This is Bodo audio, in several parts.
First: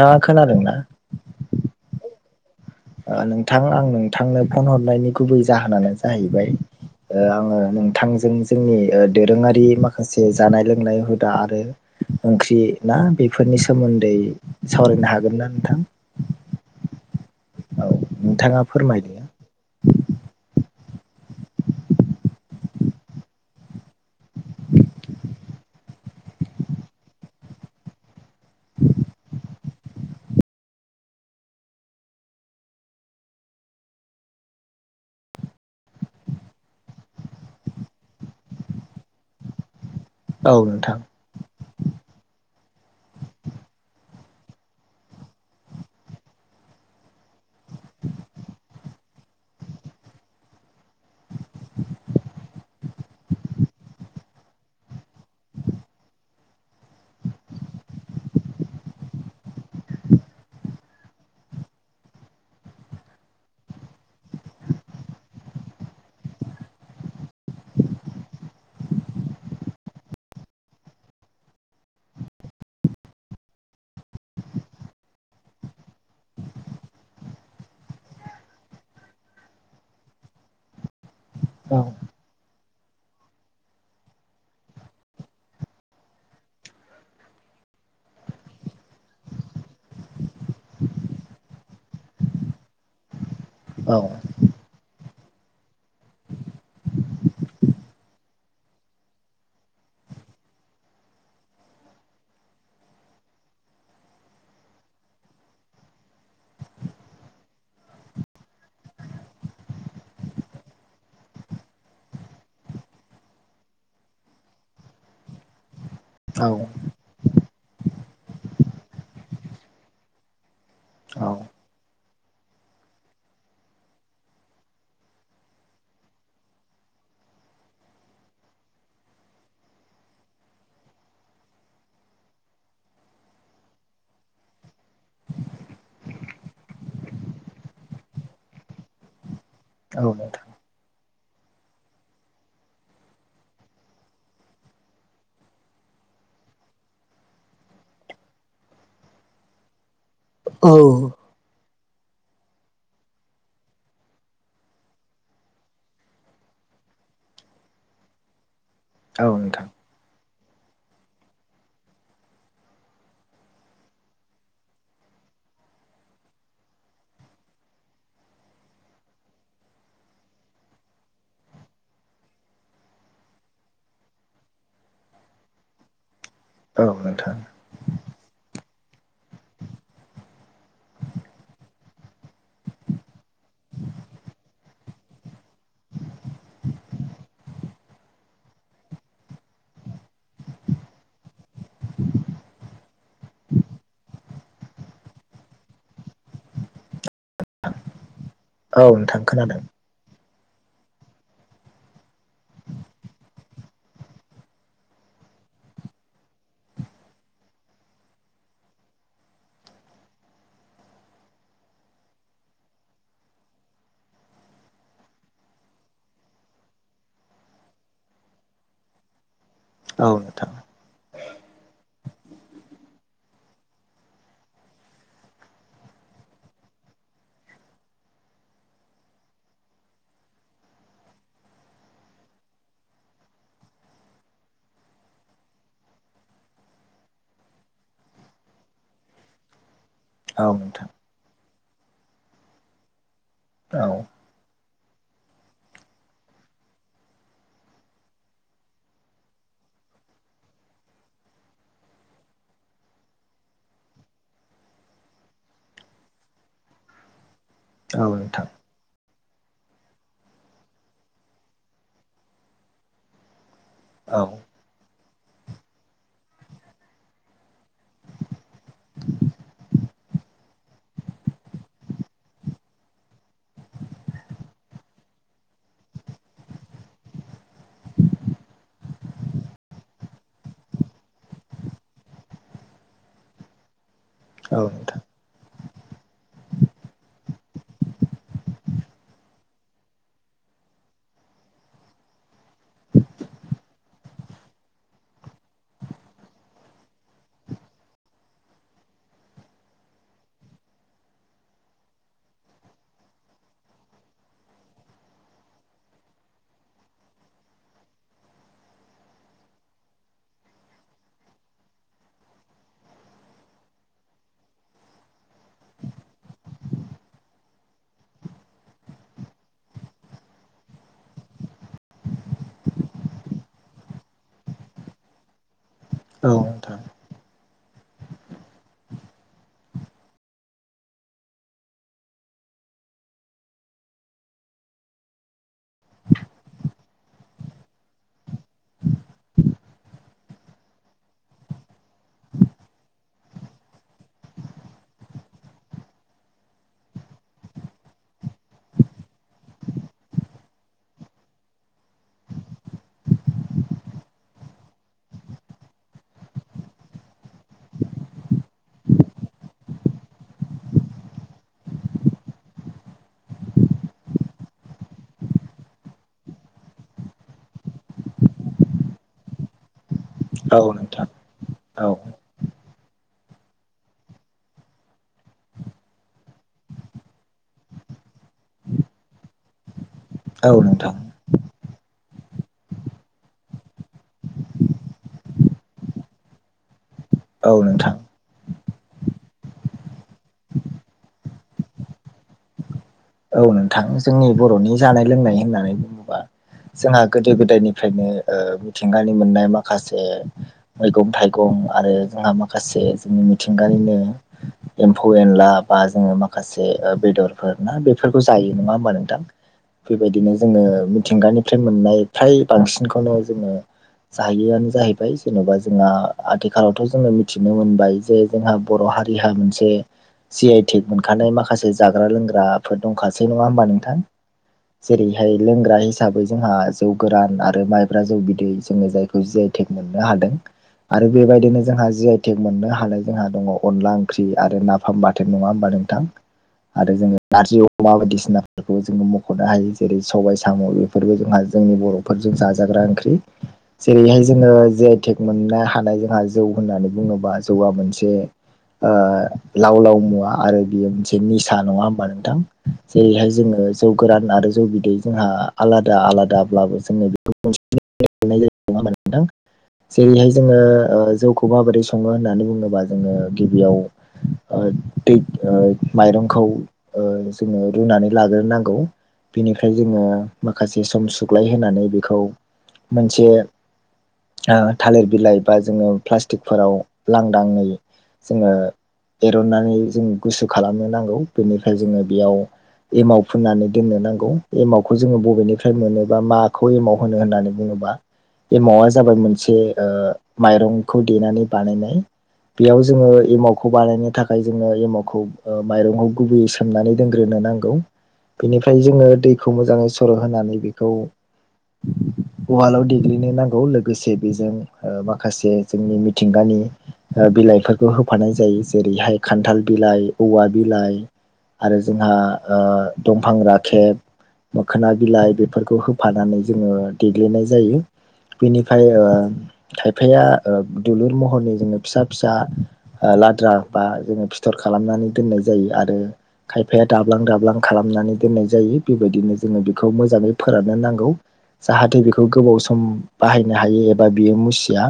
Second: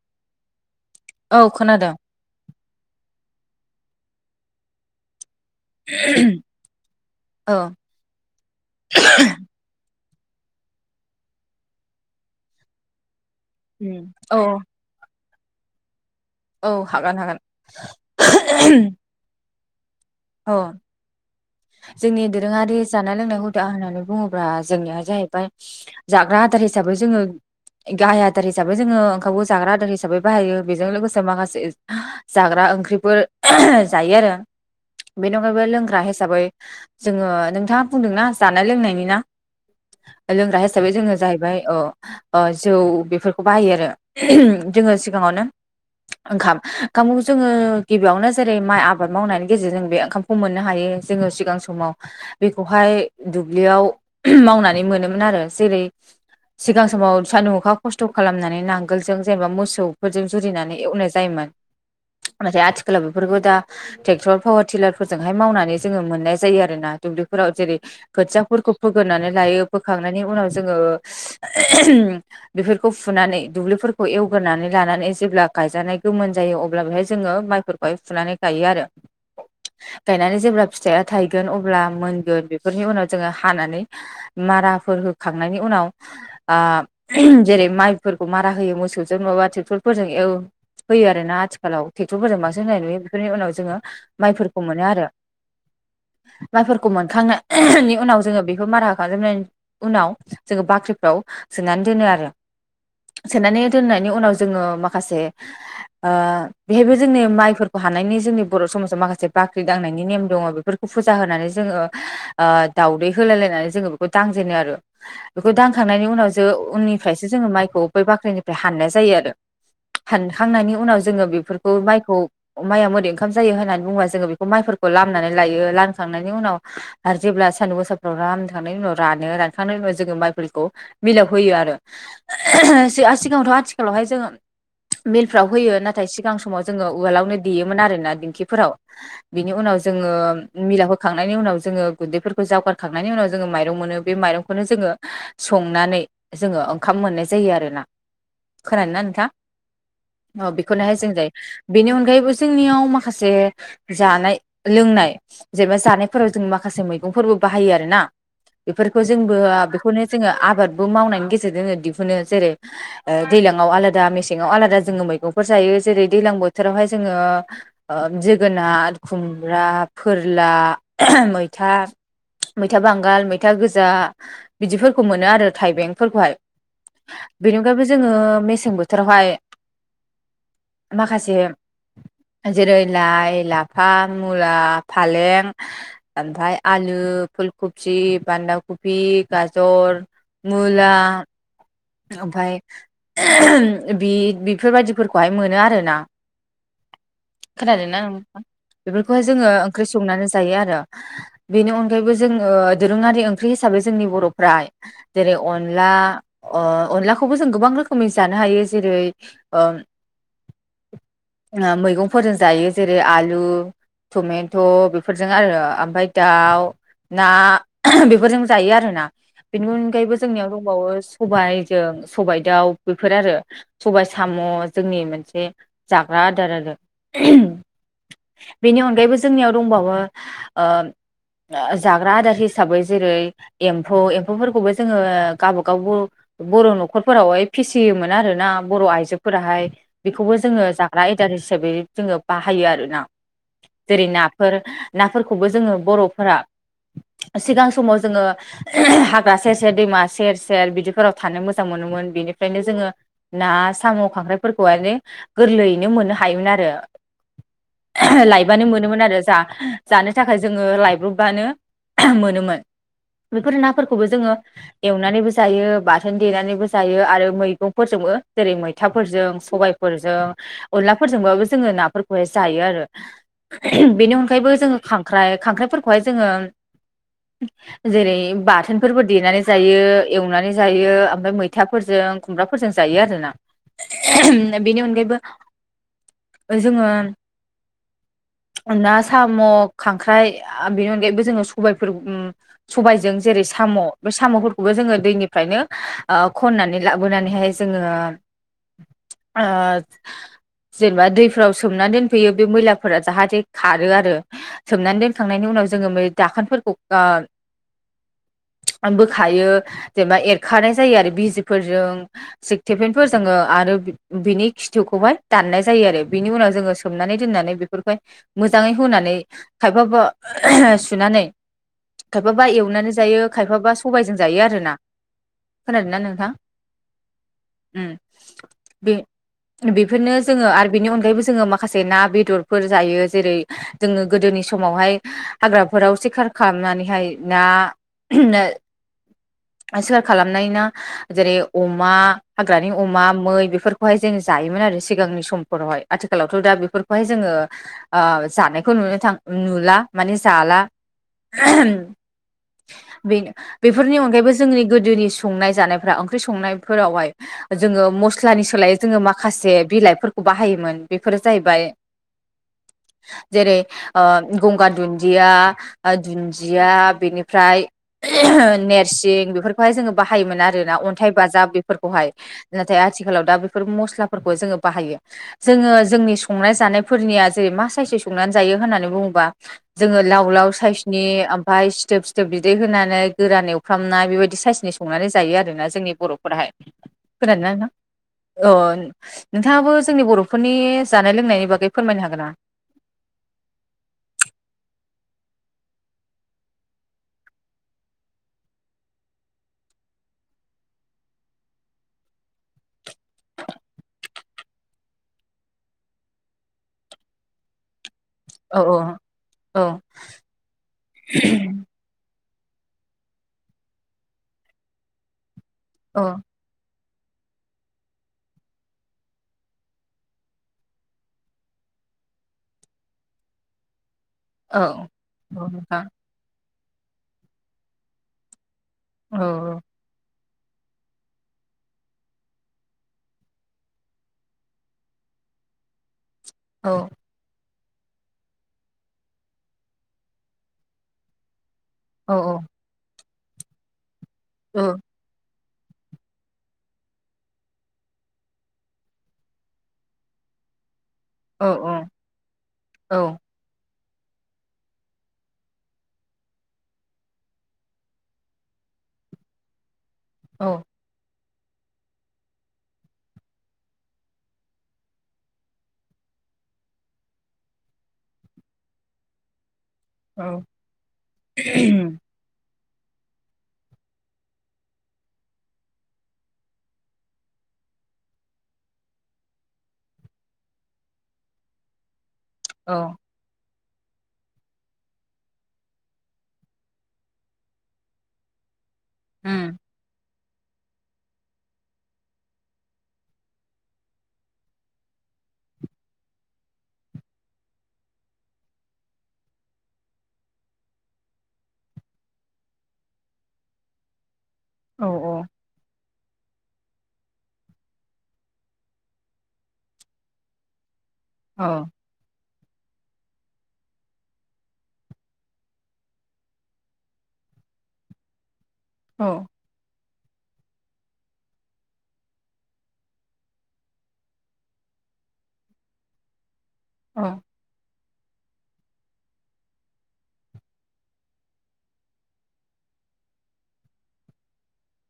दा खोनादोंना? औ खोनादों। ओ नोंथां आं नोंथांनो फन हरनायनि गुबै जाहोनानो जाहैबाय ओ औ आङो नों थांजों जोंनि ओ दोरोङारि माखासे जानाय लोंनाय हुदा आरो ओंख्रि ना बेफोरनि सोमोन्दै औ सावरायनो हागोन ना नोंथां? औ हागोन हागोन। औ नोंथाङा फोरमायदो। अ जोंनि दोरोङारि जानाय लोंनाय हुदा होननानै बुङोब्ला जोंनिया जाहैबाय जाग्रा आदार हिसाबै जोङो गाहाय आदार हिसाबै जोङो ओंखामखौ जाग्रा आदार हिसाबै बाहायो। बेजों लोगोसे माखासे जाग्रा ओंख्रिफोर जायो आरो बेनि अनगायैबो लोंग्रा हिसाबै जोङो नोंथाङा बुंदोंना जानाय लोंनायनि ना? औ लोंग्रा हिसाबै नोंथां जोङो जाहैबाय अ अ जौ बेफोरखौ बाहायो आरो। जोङो सिगाङावनो ओंखाम ओंखामखौ जोङो गिबियावनो जेरै माइ आबाद मावनायनि गेजेरजों बे ओंखामखौ मोननो हायो। जोङो सिगां समाव बेखौहाय दुब्लियाव मावनानै मोनोमोन आरो जेरै सिगां समाव सान्दुं अखा खस्थ' खालामनानै नांगोलजों जेनेबा मोसौफोरजों जुरिनानै एवनाय जायोमोन नाथाय आथिखालाव बेफोरखौ दा ट्रेक्टर पावार टिलार फोरजोंहाय मावनानै जोङो मोननाय जायो आरो ना। दुब्लिफोराव जेरै खोथियाफोरखौ फोग्रोनानै लायो। फोखांनायनि उनाव जोङो बेफोरखौ फुनानै दुब्लिफोरखौ एवग्रोनानै लानानै जेब्ला गायजानाय गोमोन जायो अब्ला बेहाय जोङो माइफोर खौहाय फुनानै गायो आरो। गायनानै जेब्ला फिथाइया थायगोन अब्ला औ मोनगोन, बेफोरनि उनाव जोङो हानानै माराफोर होखांनायनि उनाव आ जेरै माइफोरखौ मारा होयो मोसौजों नङाबा ट्रेक्टरफोरजों एव होयो आर ना आथिखालाव ट्रेक्टरफोरजों बांसिन होननाय नुयो। बेफोरनि उनाव जोङो औ माइफोरखौ मोनो आरो। माइफोरखौ मोनखांनायनि उनाव जोङो बेखौ मारा खालामजोबनायनि उनाव जोङो बाख्रिफ्राव सोनानै दोनो आरो। सोनानै दोननायनि उनाव जोङो माखासे ओ बेहायबो जोंनि माइफोरखौ हानायनि जोंनि बर' समाजाव माखासे जे बाख्रि दांनायनि नेम दङ बेफोरखौ फुजा होनानै जोङो ओ दाउदै होलाय लायनानै जोङो बेखौ दांजेनो आरो। बेखौ दांखांनायनि उनाव औ जों उननि फ्रायसो जोङो माइखौ बै बाख्रिनिफ्राय हाननाय जायो आरो। हानखांनायनि उनाव जोङो नोंथां बेफोरखौ माइखौ माइआ बोरै ओंखाम जायो होननानै बुंबा जोङो बेखौ माइफोरखौ लामनानै लायो, लांखांनायनि उनाव आरो जेब्ला सान्दुं गोसाफ्राव लामखांनायनि उनाव रानो, रानखांनायनि उनाव जोङो माइफोरखौ मिलाव होयो आरो। ओ सिगाङावथ' आथिखालावहाय जोङो मिलफ्राव होयो नाथाय सिगां समाव जोङो उवालावनो देयोमोन आरोना दिंखिफोराव। बिनि उनाव औ जोङो नोंथां मिलाव होखांनायनि उनाव जोङो गुन्दैफोरखौ जावगारखांनायनि उनाव जोङो माइरं मोनो, बे माइरंखौनो जोङो संनानै जोङो ओंखाम मोननाय जायो आरोना। खोनादों ना नोंथां? अ बेखौनोहाय जों जायो बेनि अनगायैबो जोंनियाव माखासे जानाय लोंनाय जेनेबा जानायफोराव जों माखासे मैगंफोरबो बाहायो आरोना। बेफोरखौ औ जोंबो नोंथां बेखौनो जोङो आबादबो मावनायनि गेजेरजों जो दिहुनो जेरै ओ दैलांआव आलादा, मेसेंआव आलादा जोङो मैगंफोर जायो। जेरै दैजलां बोथोरावहाय जोङो ओ जोगोनार, खुमब्रा, फोरला, मैथा, मैथा बांगाल, मैथा गोजा बिदिफोरखौ मोनो आरो थाइबेंफोरखौहाय। औ नोंथां। बेनि अनगायैबो जोङो मेसें बोथोरावहाय माखासे जेरै लाइ लाइ, लाफा, मुला, फालें, ओमफ्राय आलु, फुल कफि, बान्दा खफि, गाजर, मुला ओमफाय बि बेफोरबायदिफोरखौहाय मोनो आरोना। खोनादों ना नोंथां? नोंथां बेफोरखौहाय जोङो खोनादों ओंख्रि संनानै जायो आरो। बेनि अनगायैबो जोङो दोरोङारि ओंख्रि हिसाबै जोंनि बर'फ्रा जेरै अनला ओ अनलाखौबो जों गोबां रोखोमै जानो हायो जेरै ओ मैगंफोरजों जायो जेरै आलु टमेट' बेफोरजों आरो ओमफ्राय दाउ ना बेफोरजों जायो आरोना। बेनि औ अनगायैबो जोंनियाव नोंथां दंबावो सबाइजों सबाइ दाउ बेफोर आरो। सबाय साम' जोंनि मोनसे जाग्रा आदार आरो। बेनि अनगायैबो जोंनियाव दंबावो ओ जाग्रा आदार हिसाबै जेरै एम्फौ एम्फौफोरखौबो जोङो गावबागावबो बर' न'खरफोरावहाय फिसियोमोन आरोना बर' आइजोफोराहाय। बेखौबो औ जोङो नोंथां जाग्रा आयदार हिसाबै जोङो बाहायो आरोना औ जेरै ना फोर नाफोरखौबो जोङो बर'फोरा सिगां समाव जोङो हाग्रा सेर सेर दैमा सेर सेर बिदिफोराव थानो मोजां मोनोमोन बिनिफ्रायनो जोङो ना साम' खांख्राइफोरखौहाय गोरलैयैनो मोननो हायोमोन आरो। औ नोंथां लायबानो मोनोमोन आरो जा जानो थाखाय जोङो लायब्रबबानो मोनोमोन। बेफोर नाफोरखौबो औ जोङो एवनानैबो जायो, बाथोन देनानैबो जायो आरो मैगंफोरजोंबो जेरै मैथाफोरजों सबाय फोरजों अनलाफोरजोंबो जोङो नाफोरखौ हाय जायो आरो बेनि अनगायैबो जोङो खांख्राइ खांख्राइफोरखौहाय जोङो आ जेरै बाथोनफोरबो देनानै जायो एवनानै जायो ओमफ्राय मैथाफोरजों खुमब्राफोरजों जायो आरोना। औ नोंथां औ बेनि अनगायैबो जोङो [unintelligible] ना साम' खांख्राइ बेनि अनगायैबो जोङो सबायफोर सबायजों जेरै साम' बे साम'फोरखौबो जोङो दैनिफ्रायनो खननानै लाबोनानैहाय जोङो [unintelligible] ओ जेनेबा दैफ्राव बुथुमना दोनफैयो बे मैलाफोरा जाहाथे खारो आरो। सोमनानै दोनखांनायनि उनाव जोङो बे दाखोनफोरखौ गार बोखायो। जेनेबा एरखानाय जायो आरो बिजिफोरजों सेकथेपेनफोर जोङो आरो बि-बिनि खिथुखौहाय दाननाय जायो आरो। बिनि उनाव जोङो सोमनानै दोननानै बेफोरखौहाय मोजाङै हुनानै खायफाबा सुनानै खायफाबा एवनानै जायो, खायफाबा सबायजों जायो आरोना। खोनादों ना नोंथां? उम बे-बेफोरनो जोङो आरो बेनि अनगायैबो जोङो माखासे ना बेदरफोर जायो। जेरै जोङो गोदोनि समावहाय हाग्राफोराव सिखार खालामनानैहाय ना सिखार खालामनाय ना जेरै अमा, हाग्रानि अमा, मै बेफोरखौहाय जों जायोमोन आरो सिगांनि समफोरावहाय। आथिखालावथ' दा बेफोरखौहाय जोङो ओ जानायखौ नुनो थां नुला माने जाला बे-बेफोरनि अनगायैबो जोंनि गोदोनि संनाय जानायफ्रा ओंख्रि संनायफोरावहाय जोङो मस्लानि सोलायै जोङो माखासे बिलाइफोरखौ बाहायोमोन। बेफोरो जाहैबाय [unintelligible] जेरै ओ गंगार दुन्दिया, दुन्दिया बेनिफ्राय नेरसिं बेफोरखौहाय जोङो बाहायोमोन औ आरोना नोंथां अन्थाइ बाजाब औ बेफोरखौहाय नाथाय आथिखालाव दा बेफोर मस्लाफोरखौ जोङो बाहायो। जोङो जोंनि संनाय जानायफोरनिया जेरै मा साइसै संनानै जायो होननानै बुङोबा जोङो लाव औ लाव नोंथां साइसनि ओम बाहाय सिथोब सिथोब बिदै होनानै गोरान एवफ्रामनाय बेबायदि साइसनि संनानै जायो आरोना जोंनि बर'फोराहाय। [inaudible] फोरानना ना? नोंथां अ नोंथाङाबो जोंनि बर' फोरनि जानाय लोंनायनि बागै फोरमायनो हागोन ना? औ नोंथां। जोंनि बर'नि जानाय लोंनाय होननानै बुङोबा जोंहा गोदो गोदायनिफ्रायनो ओ मिथिंगानि मोननाय माखासे मैगं थाइगं आरो जोंहा माखासे जोंनि मिथिंगानिनो एम्फौ-एनला बा जोङो माखासे बेदरफोर ना बे बेफोरखौ जायो औ नङा हबा नोंथां औ बेबायदिनो जोङ मिथिंगानिफ्राय मोननाय फ्राय बांसिनखौनो जोङो जैआनो जाहैबाय जेन'बा जोंहा औ आथिखालावथ' जोङो मिथिनो मोनबाय जे जोंहा बर' हारिहा मोनसे जि आइ टेक मोनखानाय माखासे जाग्रा लोंग्राफोर दंखासै नङा होमबा नोंथां? औ जेरैहाय लोंग्रा नोंथां हिसाबै हिसाबै जोंहा जौ गोरान आरो माइब्रा जौ बिदै जोङो औ जायखौ जि आइ औ टेक मोननो हादों। आरो बेबायदिनो जोंहा जि आइ टेक मोननो हानाय जोंहा दङ अनला ओंख्रि आरो नाफाम बाथोन नङा होमबा नोंथां? औ आरो जोङो नारजि अमा बायदिसिनाफोरखौ जोङो मख'नो हायो जेरै सबाय साम' बेफोरबो जोंहा जोंनि औ बर' जाजाग्रा ओंख्रि जेरैहाय औ जों टेक मोननो हानाय जोंहा जौ होननानै बुङोबा जौआ मोनसे ओ लाव लाव मुवा आरो बियो मोनसे औ निसा औ नङा होमबा नोंथां औ जेरैहाय जोङो जौ गोरान आरो जौ बिदै जोंहा आलादा आलादाब्लाबो जोंनो बेखौ होनां जेरैहाय जोङो औ जौखौ माबोरै सङो होननानै बुङोबा जोङो गिबियाव ओ दै माइरंखौ ओ जोङो रुनानै लाग्रोनांगौ बेनिफ्राय जोङो औ माखासे सम सुग्लाय होनोनानै बेखौ मोनसे ओ थालिर बिलाइ बा जोङो प्लास्टिकफोराव लांदाङै जोङो एरननानै जों गुसु खालामनो नांगौ बेनिफ्राय जोङो बेयाव औ एमाव फुननानै दोननो नांगौ एमावखौ जोङो बबेनिफ्राय मोनोबा माखौ एमाव होनो होननानै बुङोबा बे एमावा जाबाय ओ उम मोनसे माइरंखौ देनानै बानायनाय बेयाव जोङो एमावखौ बानायनो थाखाय जोङो एमावखौ माइरंखौ गुबैयै सोमनानै दोनग्रोनो नांगौ बेनिफ्राय जोङो दैखौ मोजाङै सर' होनानै बेखौ ववाल्दाव देग्लिनो नांगौ लोगोसे बेजों औ माखासे जोंनि मिथिंगानि बिलाइफोरखौ होफानाय जायो जेरैहाय खान्थाल बिलाइ औवा बिलाइ औ औ आरो जोंहा ओ दंफां राखेब मोखोना बिलाइ बेफोरखौ होफानानै जोङो देग्लिनाय जायो। बिनिफ्राय औ ओ खायफाया दुलुर महरनि जोङो फिसा फिसा लाद्रा बा जोङो फिथर खालामनानै दोननाय जायो आरो खायफाया दाब्लां दाब्लां खालाम नानै दोननाय जायो बेबायदिनो जोङो बेखौ मोजाङै फोराननो नांगौ जाहाथे बेखौ गोबाव सम बाहायनो हायो एबा बियो मुसिया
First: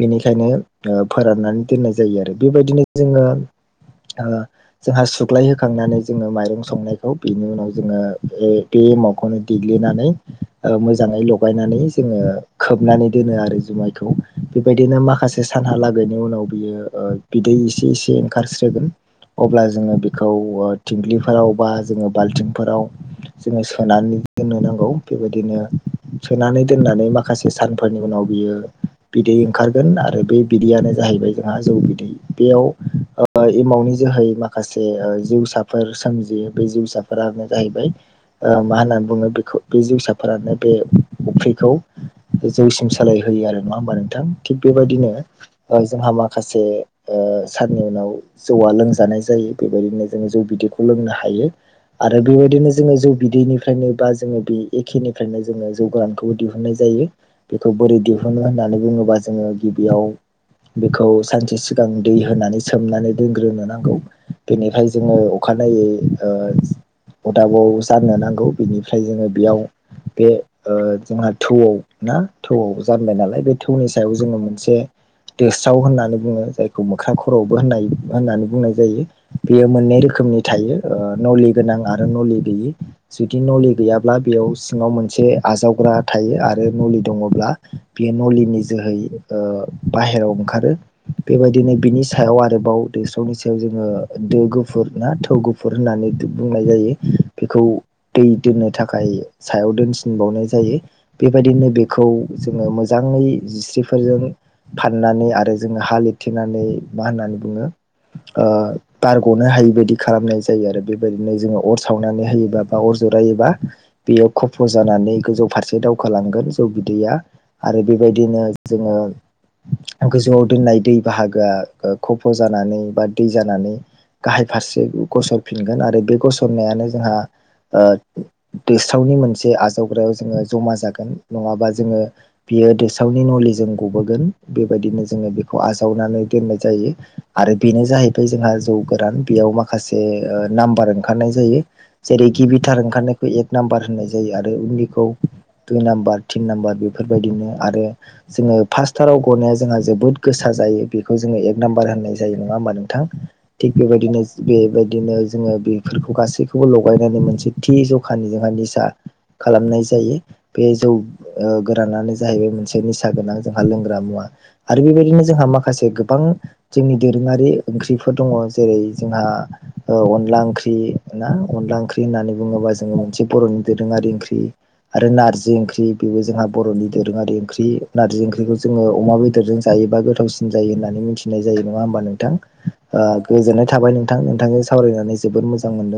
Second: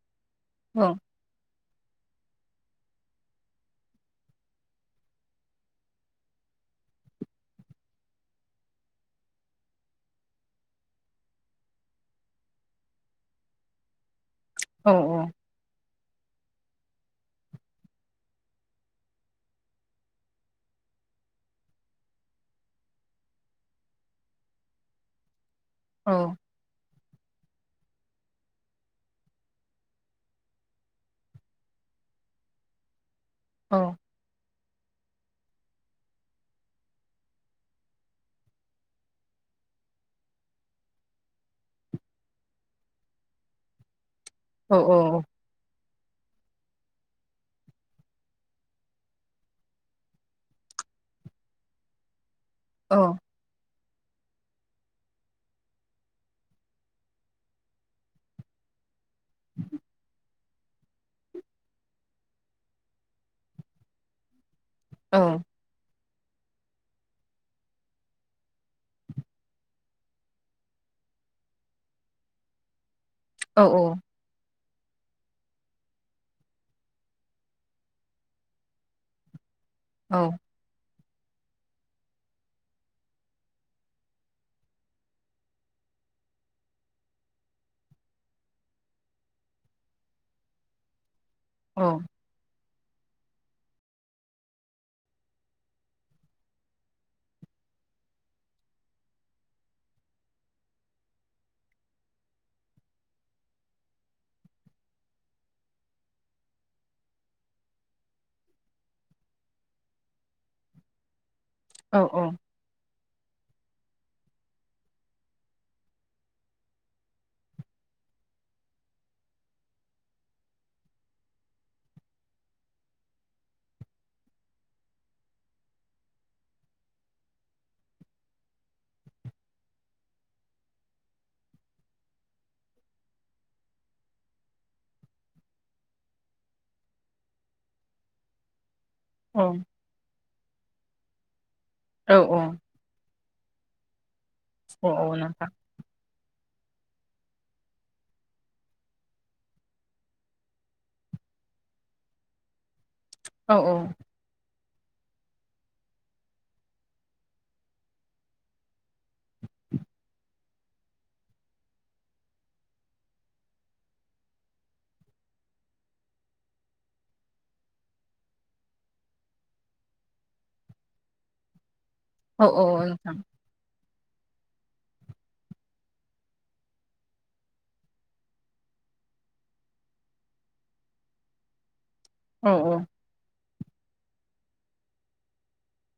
बेनिखायनो औ ओ फोराननानै दोननाय जायो आरो बेबायदिनो जोङो जोंहा ओ सु खख्लायहोखांनानै जोङो माइरं संनायखौ बेनि उनाव जोङो बे बेमाखौनो देग्लिनानै मोजाङै लगायनानै जोङो खोबनानै दोनो आरो जुमायखौ औ बेबायदिनो माखासे सानहालागैनि उनाव बियो बिदै एसे एसे ओंखारस्रोगोन अब्ला जोङो बे खौ थिंग्लिफोराव बा जोङो बाल्थिंफोराव जोङो सोनानै दोननो नांगौ बेबायदिनो औ सोनानै दोननानै मा खासे सानफोरनि उनाव बियो बिदै ओंखारगोन आरो बे बिदैयानो जाहैबाय जोंहा जौ बिदै बेयाव एमावनि जोहै माखासे जिउसाफोर सोमजियो बे जिउसाफोरानो जाहैबाय मा होननानै बुङो बेखौ बे जिउसाफोरानो बे फख्रिखौ जौसिम सोलायहोयो आरो नङा होमबा नोंथां थिग बेबायदिनो ओ जोंहा माखासे ओ साननि उनाव जौवा लोंजानाय जायो बेबायदिनो जोङो जौ बिदैखौ लोंनो हायो आरो बेबायदिनो जोङो जौ बिदैनिफ्रायनो बा जोङो बे एखेनिफ्रायनो जोङो जौगानखौबो दिहुननाय जायो बेखौ बोरै दिहुनो होननानै बुङोबा जोङो गिबियाव बेखौ सानसे सिगां दै होनानै सोमनानै दोनग्रोनोनांगौ बेनिफ्राय जोङो अखानायै ओ अदाबाव जानो नांगौ बिनिफ्राय जोङो बेयाव बे ओ जोंहा थौआव ना थौआव जानबाय नालाय बे थौनि सायाव जोङो मोनसे दोस्राव होननानै बुङो जायखौ मोख्रां खर'आवबो होननाय होननानै बुंनाय जायो। बेयो मोननै रोखोमनि थायो ओ नलि गोनां आरो नलि गैयि जुदि नलि गैयाब्ला बेयाव सिङाव मोनसे आजावग्रा थायो आरो नलि दङब्ला बेयो नलिनि जोहै ओ बाहेराव ओंखारो बेबायदिनो बिनि औ सायाव आरोबाव देरसावनि सायाव जोङो दो गुफुर ना थौ गुफुर होननानै बुंनाय जायो बेखौ दै दोननो थाखाय सायाव दोनसिनबावनाय जायो बेबायदिनो बेखौ जोङो मोजाङै जिस्रिफोरजों फाननानै आरो जोङो हा लथेनानै मा होननानै बुङो ओ बारग'नो हायि बायदि खालामनाय जायो आरो बेबायदिनो जोङो अर सावनानै होयोबा बा अर जरायोबा बेयो खफ' जानानै गोजौ फारसे दावखालांगोन जौ बिदैया आरो बेबायदिनो जोङो गोजौआव दोननाय दै बाहागोआ खफ' जानानै बा दै जानानै गाहाय फारसे गसरफिनगोन आरो बे गसरनायानो जोंहा ओ दोस्रावनि मोनसे आजावग्रायाव जोङो जमा जागोन नङाबा जोङो बियो दोसावनि नलिजों गबोगोन बेबायदिनो जोङो बेखौ आजावनानै दोननाय जायो आरो बेनो जाहैबाय जोंहा जौ गोरान औ बेयाव माखासे ओ नाम्बार ओंखारनाय जायो जेरै औ गिबिथार ओंखार बे एक नाम्बार होननाय जायो आरो उननिखौ औ नोंथां दुइ नाम्बार थिन नाम्बार बेफोरबायदिनो आरो जोङो फास्स्टाराव गनाया जोंहा जोबोद गोसा जायो बेखौ जोङो एक नाम्बार होननाय जायो नङा होमबा नोंथां औ थिग औ औ बेबायदिनो बेबायदिनो जोङो बेफोरखौ गासैखौबो लगायनानै मोनसे थि जखानि जोंहा निसा खालामनाय जायो बे जौ ओ गोरानानो जाहैबाय मोनसे निसा गोनां जोंहा लोंग्रा मुवा आरो बेबायदिनो जोंहा माखासे गोबां जोंनि दोरोङारि ओंख्रिफोर दङ ज जेरै जोंहा ओ अनला ओंख्रि ना अनला ओंख्रि ख्रि होननानै बुङोबा जोङो नोंथां मोनसे बर'नि दोरोङारि ओंख्रि आरो नारजि ओंख्रि बेबो जोंहा बर'नि दोरोङारि ओंख्रि नारजि ओंख्रिखौ जोङो अमा बेदरजों जायोबा गोथावसिन जायो होननानै मिथिनाय जायो नङा होमबा नों थां औ औ ओ गोजोननाय थाबाय नोंथां नोंथांजों सावरायनानै जोबोद मोजां मोनदों